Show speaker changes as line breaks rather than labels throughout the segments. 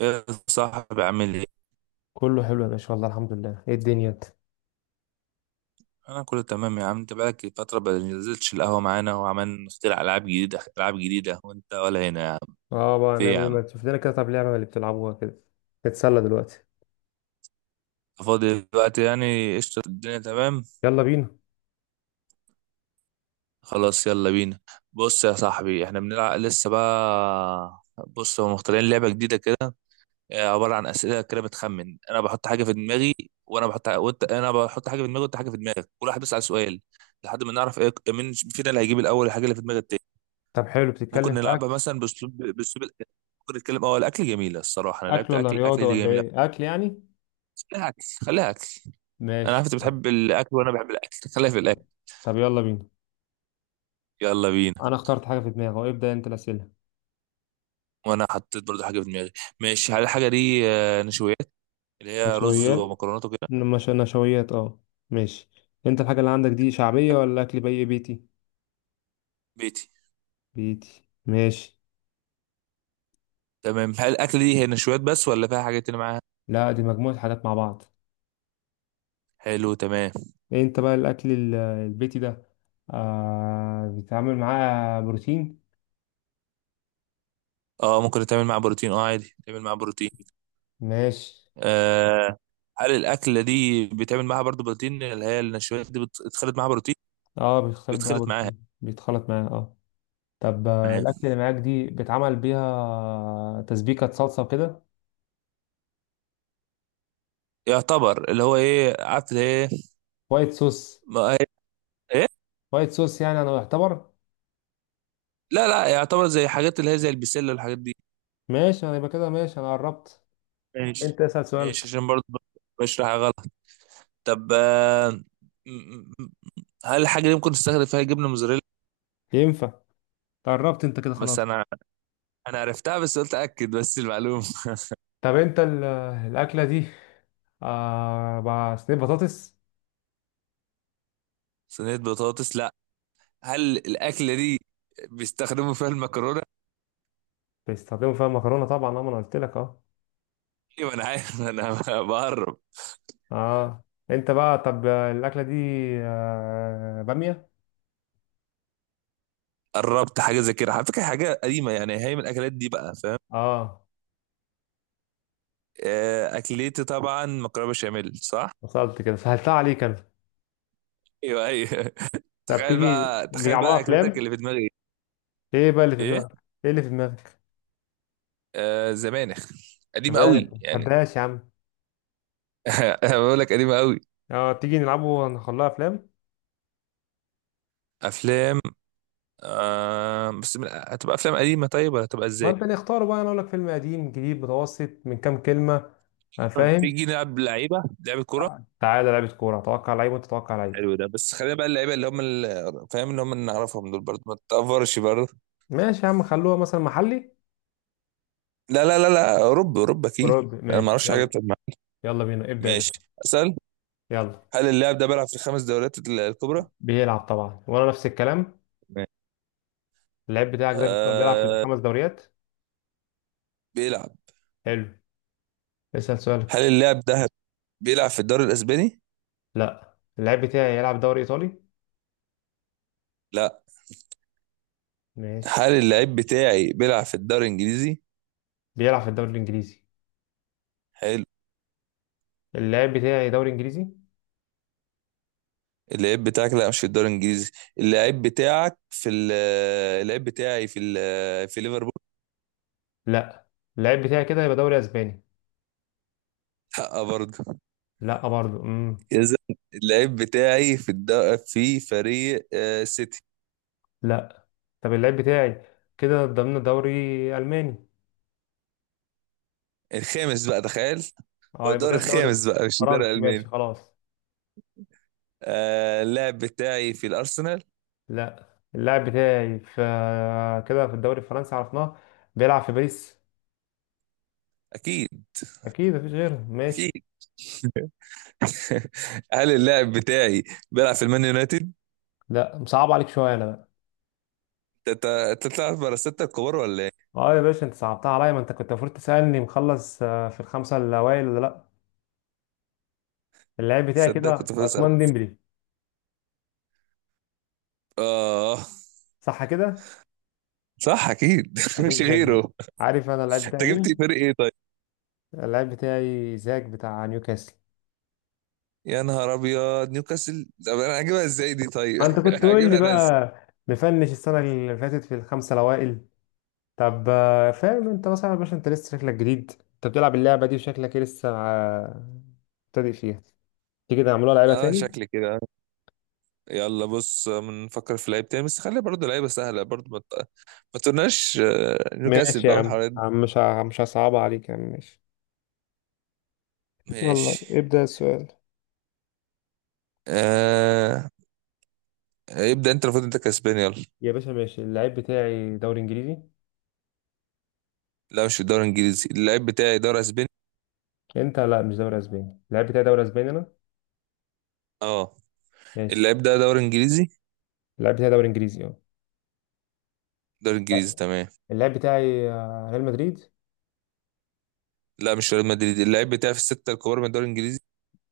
يا صاحبي، عامل ايه؟
كله حلو يا باشا، والله الحمد لله. ايه الدنيا انت؟
انا كله تمام يا عم. انت بقالك فترة ما نزلتش القهوة معانا، وعمال نخترع العاب جديدة، العاب جديدة، وانت ولا هنا يا عم.
اه بقى
في إيه
نعمل
يا
ايه؟
عم؟
ما تشوف لنا كده طب لعبه اللي بتلعبوها كده نتسلى دلوقتي.
فاضي دلوقتي، يعني قشطة، الدنيا تمام.
يلا بينا.
خلاص، يلا بينا. بص يا صاحبي، احنا بنلعب لسه بقى. بص، هم مخترعين لعبة جديدة كده. عبارة عن أسئلة كده بتخمن. انا بحط حاجة في دماغي، وانا بحط وانت انا بحط حاجة في دماغي وانت حاجة في دماغك، كل واحد بيسأل سؤال لحد ما نعرف ايه، مين فينا اللي هيجيب الاول الحاجة اللي في دماغ التاني.
طب حلو، بتتكلم
ممكن
في
نلعبها
اكل؟
مثلا باسلوب الأكل. ممكن نتكلم، اه الاكل جميله الصراحه، انا
اكل
لعبت
ولا
اكل
رياضه
اكل دي
ولا
جميله.
ايه؟ اكل يعني.
خليها اكل، خليها اكل. انا
ماشي،
عارف انت بتحب الاكل وانا بحب الاكل، خليها في الاكل.
طب يلا بينا.
يلا بينا.
انا اخترت في دماغي، ابدا انت الاسئله.
وانا حطيت برضو حاجه في دماغي. ماشي، هل الحاجه دي نشويات، اللي هي رز
نشويات؟
ومكرونات وكده؟
مش نشويات، اه. ماشي، انت الحاجه اللي عندك دي شعبيه ولا اكل بي بيتي؟
بيتي.
بيتي، ماشي.
تمام، هل الاكل دي هي نشويات بس ولا فيها حاجات تانية معاها؟
لا، دي مجموعه حاجات مع بعض.
حلو، تمام.
انت بقى الاكل البيتي ده بيتعامل معاه بروتين؟
اه ممكن تعمل معاها بروتين، اه عادي تعمل معاها بروتين.
ماشي،
آه. هل الاكله دي بيتعمل معاها برضو بروتين، اللي هي النشويات دي بتخلط معاها بروتين؟
اه بيختلط بقى
بيتخلط معاها.
بروتين، بيتخلط معاه اه. طب الاكل اللي معاك دي بيتعمل بيها تسبيكه صلصه وكده؟
يعتبر اللي هو ايه، عارف اللي ايه.
وايت صوص.
ما هي. ايه.
وايت صوص يعني، انا يعتبر.
لا لا، يعتبر زي حاجات اللي هي زي البسله والحاجات دي.
ماشي، انا يبقى كده ماشي، انا قربت.
ماشي.
انت اسال
ماشي،
سؤالك.
عشان برضه بشرح غلط. طب، م- م- هل الحاجه دي ممكن تستخدم فيها جبنه موزاريلا؟
ينفع، قربت انت كده
بس
خلاص.
انا انا عرفتها، بس قلت اكد بس المعلومه.
طب انت الاكله دي آه بقى صينيه بطاطس؟
صينيه بطاطس، لا. هل الاكله دي بيستخدموا فيها المكرونه؟
بيستخدموا فيها مكرونه طبعا اه، ما انا قلت لك اه.
ايوه انا عارف، انا بقرب.
اه، انت بقى طب الاكله دي آه باميه؟
قربت، حاجه زي كده على فكره، حاجه قديمه يعني، هي من الاكلات دي بقى، فاهم.
اه
اكلتي طبعا مكرونه بشاميل، صح؟
وصلت كده، سهلتها عليك انا.
ايوه، ايوه.
طب
تخيل
تيجي
بقى، تخيل
نلعبوها
بقى اكلتك
افلام.
اللي في دماغي.
ايه بقى اللي في
ايه.
دماغك؟ ايه اللي في دماغك؟
زمانخ،
طب
قديمه
انا
قوي
ما
يعني.
بحبهاش.
انا بقول لك قديمه قوي.
اه تيجي نلعبه نخليها افلام.
افلام. هتبقى افلام قديمه طيب، ولا هتبقى
ما
ازاي؟
انت نختار بقى، انا اقول لك فيلم قديم جديد متوسط، من كام كلمه؟ أنا فاهم.
تيجي نلعب لعيبه، لعبه كوره.
تعالى لعبه كوره، اتوقع لعيب وانت تتوقع لعيب.
حلو ده، بس خلينا بقى اللعيبه اللي هم فاهم، اللي هم اللي نعرفهم دول برضه، ما تتأفرش برضه.
ماشي يا عم، خلوها مثلا محلي.
لا لا لا لا، اوروبا اوروبا اكيد.
اوروبي.
انا ما اعرفش حاجه
يلا،
بتجمع.
يلا بينا ابدا يا
ماشي.
باشا.
اسال. هل اللاعب ده بيلعب في الخمس دوريات الكبرى؟
بيلعب طبعا، وانا نفس الكلام.
ماشي.
اللعيب بتاعك ده بيلعب في
آه،
الخمس دوريات؟
بيلعب.
حلو، اسال
هل
سؤالك.
اللاعب ده بيلعب في الدوري الاسباني؟
اللعيب بتاعي يلعب دوري ايطالي.
لا.
ماشي.
هل اللعيب بتاعي بيلعب في الدوري الانجليزي؟
بيلعب في الدوري الانجليزي.
حلو.
اللعيب بتاعي دوري انجليزي.
اللعيب بتاعك، لا، مش في الدوري الانجليزي. اللعيب بتاعك في ال- اللعيب بتاعي في في ليفربول.
لا، اللعيب بتاعي كده يبقى دوري اسباني.
لا برضه.
لا برضو،
اذا، اللعيب بتاعي في الد... في فريق سيتي.
لا. طب اللعيب بتاعي كده ضمن دوري الماني.
الخامس بقى، تخيل. هو
اه يبقى
الدوري
كده دوري
الخامس بقى، مش الدوري
فرنسي.
الالماني.
خلاص.
اللاعب بتاعي في الارسنال.
لا، اللاعب بتاعي في كده في الدوري الفرنسي عرفناه، بيلعب في باريس.
اكيد.
اكيد مفيش غيره. ماشي.
اكيد. هل اللاعب بتاعي بيلعب في المان يونايتد؟
لا، مصعب عليك شويه انا بقى.
تطلع بره الستة الكبار ولا إيه؟
اه يا باشا، انت صعبتها عليا، ما انت كنت المفروض تسالني مخلص في الخمسه الاوائل ولا لا. اللاعب بتاعي
صدق كنت
كده
فاضي اسالك.
عثمان ديمبلي.
اه.
صح كده.
صح اكيد. مش غيره.
عارف انا اللاعب
انت
بتاعي
جبت
مين؟
فريق ايه طيب؟
اللاعب بتاعي زاك بتاع نيوكاسل.
يا نهار ابيض، نيوكاسل! طب انا هجيبها ازاي دي طيب،
ما انت كنت تقول لي
هجيبها انا ازاي؟
بقى مفنش السنه اللي فاتت في الخمسه الاوائل. طب فاهم انت مثلا يا باشا، انت لسه شكلك جديد، انت بتلعب اللعبه دي وشكلك إيه لسه مبتدئ فيها. تيجي نعملوها لعيبه
اه،
تاني.
شكلي كده. يلا بص، بنفكر في لعيب تاني، بس خلي برضه لعيبه سهله برضه، ما تقولناش نيوكاسل
ماشي يا
بقى
عم،
والحوارات دي.
عم مش مش هصعبها عليك يا عم، ماشي. يلا
ماشي.
ابدأ السؤال.
آه. ابدا انت، المفروض انت كسبان، يلا.
يا باشا ماشي، اللعيب بتاعي دوري انجليزي.
لا مش في الدوري الانجليزي، اللعيب بتاعي دوري اسباني.
انت لا، مش دوري اسباني، اللعيب بتاعي دوري اسباني انا.
اه. اللعيب ده دوري انجليزي.
اللعيب بتاعي دوري انجليزي اه.
دوري انجليزي، تمام.
اللعيب بتاعي ريال مدريد.
لا مش ريال مدريد، اللعيب بتاعي في الستة الكبار من الدوري الانجليزي.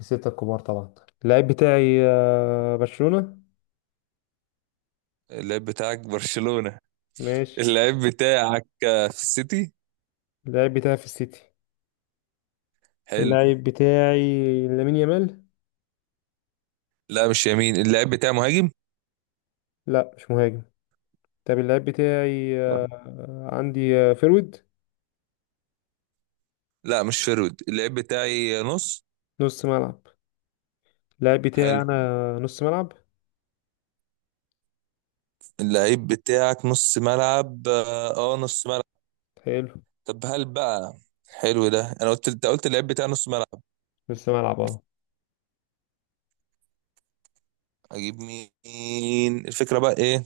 ستة الكبار طبعا. اللعيب بتاعي برشلونة.
اللعيب بتاعك برشلونة.
ماشي.
اللعيب بتاعك في السيتي.
اللاعب بتاعي في السيتي.
حلو.
اللاعب بتاعي لامين يامال.
لا مش يمين، اللعيب بتاعي مهاجم.
لا مش مهاجم. طب اللاعب بتاعي عندي فيرويد.
لا مش فرود، اللعيب بتاعي نص.
نص ملعب. اللاعب بتاعي
حلو.
انا نص ملعب.
اللعيب بتاعك نص ملعب، اه، نص ملعب.
حلو،
طب هل بقى؟ حلو ده، انا قلت، انت قلت اللعيب بتاعي نص ملعب.
نص ملعب اه.
اجيب مين، الفكرة بقى ايه؟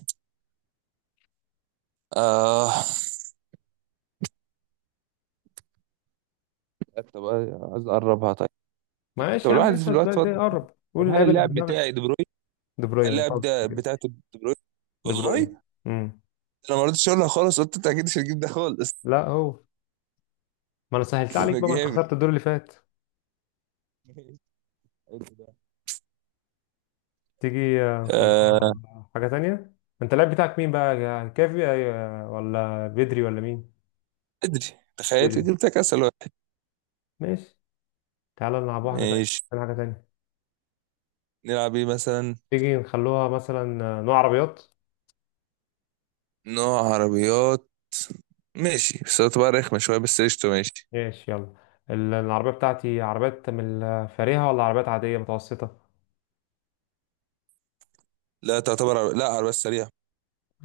اه. طب عايز اقربها طيب. طب
معلش يا عم
الواحد في
اسال
الوقت
سؤال
فاضي.
تاني اه.
طب
قول
هل
اللاعب اللي في
اللاعب
دماغك.
بتاعي دي بروين؟
دي
هل
بروين،
اللاعب
وصلت
ده
كده.
بتاعته دي بروين؟
دي بروين.
والله.
امم
انا ما رضيتش اقولها خالص، قلت انت اكيد مش هتجيب ده خالص.
لا هو، ما انا سهلت عليك
ده
بقى ما انت
جامد.
خسرت الدور اللي فات.
ماشي. حلو ده.
تيجي نخلوها.
آه.
انت اللاعب بتاعك مين بقى، يا كافي ولا بدري ولا مين؟
ادري. تخيل
بدري.
جبتك اسهل واحد.
ماشي، تعالى نلعب واحده تانية،
ماشي.
نلعب حاجه تانية.
نلعب ايه مثلا؟
تيجي نخلوها مثلا نوع عربيات.
نوع عربيات. ماشي، بس تعتبر رخمة شوية، بس قشطة، ماشي.
العربية بتاعتي عربيات من الفارهة ولا عربيات عادية متوسطة؟
لا لا، عربيات سريعة.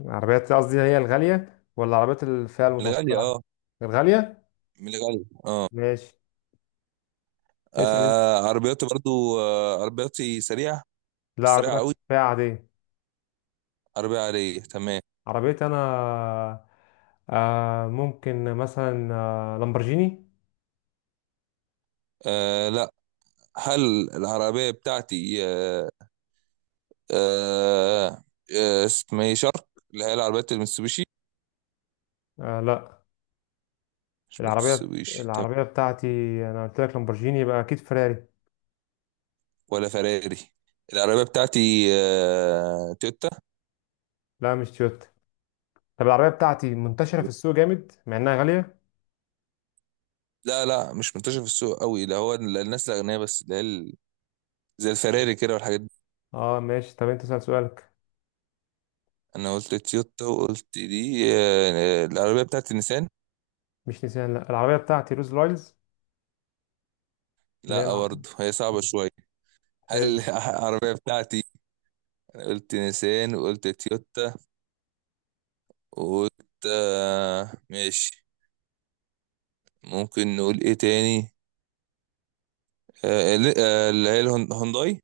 عربيات قصدي هي الغالية ولا عربيات الفئة
من
المتوسطة
الغالية،
العادية؟
اه.
الغالية.
من الغالية.
ماشي، اسأل انت.
عربياتي برضو، عربياتي سريعة.
لا،
مش سريعة
عربيتك
قوي،
فئة عادية.
عربية عادية، تمام.
عربيتي انا، ممكن مثلا آه لامبرجيني.
لا. هل العربية بتاعتي آه، آه آه اسمه إيه، شارك، اللي هي العربيات المتسوبيشي؟
آه لا،
مش
العربية
متسوبيشي، تمام.
العربية بتاعتي، انا قلت لك لامبرجيني، يبقى اكيد فيراري.
ولا فراري. العربية بتاعتي تويوتا.
لا مش تويوتا. طب العربية بتاعتي منتشرة في السوق جامد مع انها غالية.
لا لا، مش منتشر في السوق قوي ده، هو الناس الأغنياء بس، اللي هي زي الفراري كده والحاجات دي.
اه ماشي، طب انت اسأل سؤالك.
أنا قلت تويوتا، وقلت دي، العربية بتاعتي نيسان.
مش نيسان، لا. العربية بتاعتي روز رايلز. اللي هي
لا برضه، هي صعبة شوية.
هي
هل العربية بتاعتي؟ أنا قلت نيسان، وقلت تويوتا، وقلت ماشي. ممكن نقول ايه تاني؟ اللي هي هونداي.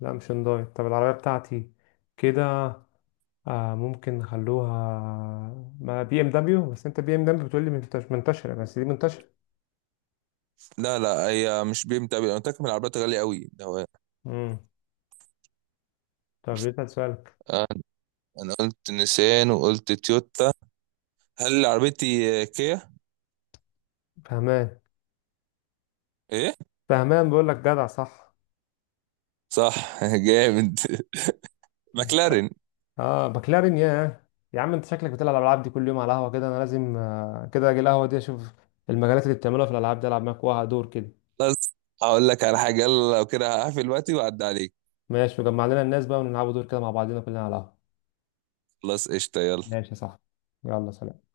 مش هنداي. طب العربية بتاعتي كده آه ممكن نخلوها ما بي ام دبليو، بس انت بي ام دبليو بتقول لي منتشرة، بس دي منتشرة.
لا لا، هي مش BMW، انا متاكد من العربيات غاليه قوي ده.
امم طب يسأل سؤالك.
آه، انا قلت نيسان وقلت تويوتا. هل عربيتي كيا؟
فهمان.
ايه.
فهمان بقول لك، جدع صح.
صح. جامد. ماكلارين.
اه مكلارين. يا عم انت شكلك بتلعب الالعاب دي كل يوم على القهوة كده، انا لازم كده اجي القهوة دي، اشوف المجالات اللي بتعملوها في الالعاب دي، العب معاك واحد دور كده.
بس هقول لك على حاجه، يلا لو كده هقفل دلوقتي واعدي عليك.
ماشي، وجمع لنا الناس بقى ونلعبوا دور كده مع بعضنا كلنا على القهوة.
خلاص، قشطه، يلا.
يلا، سلام.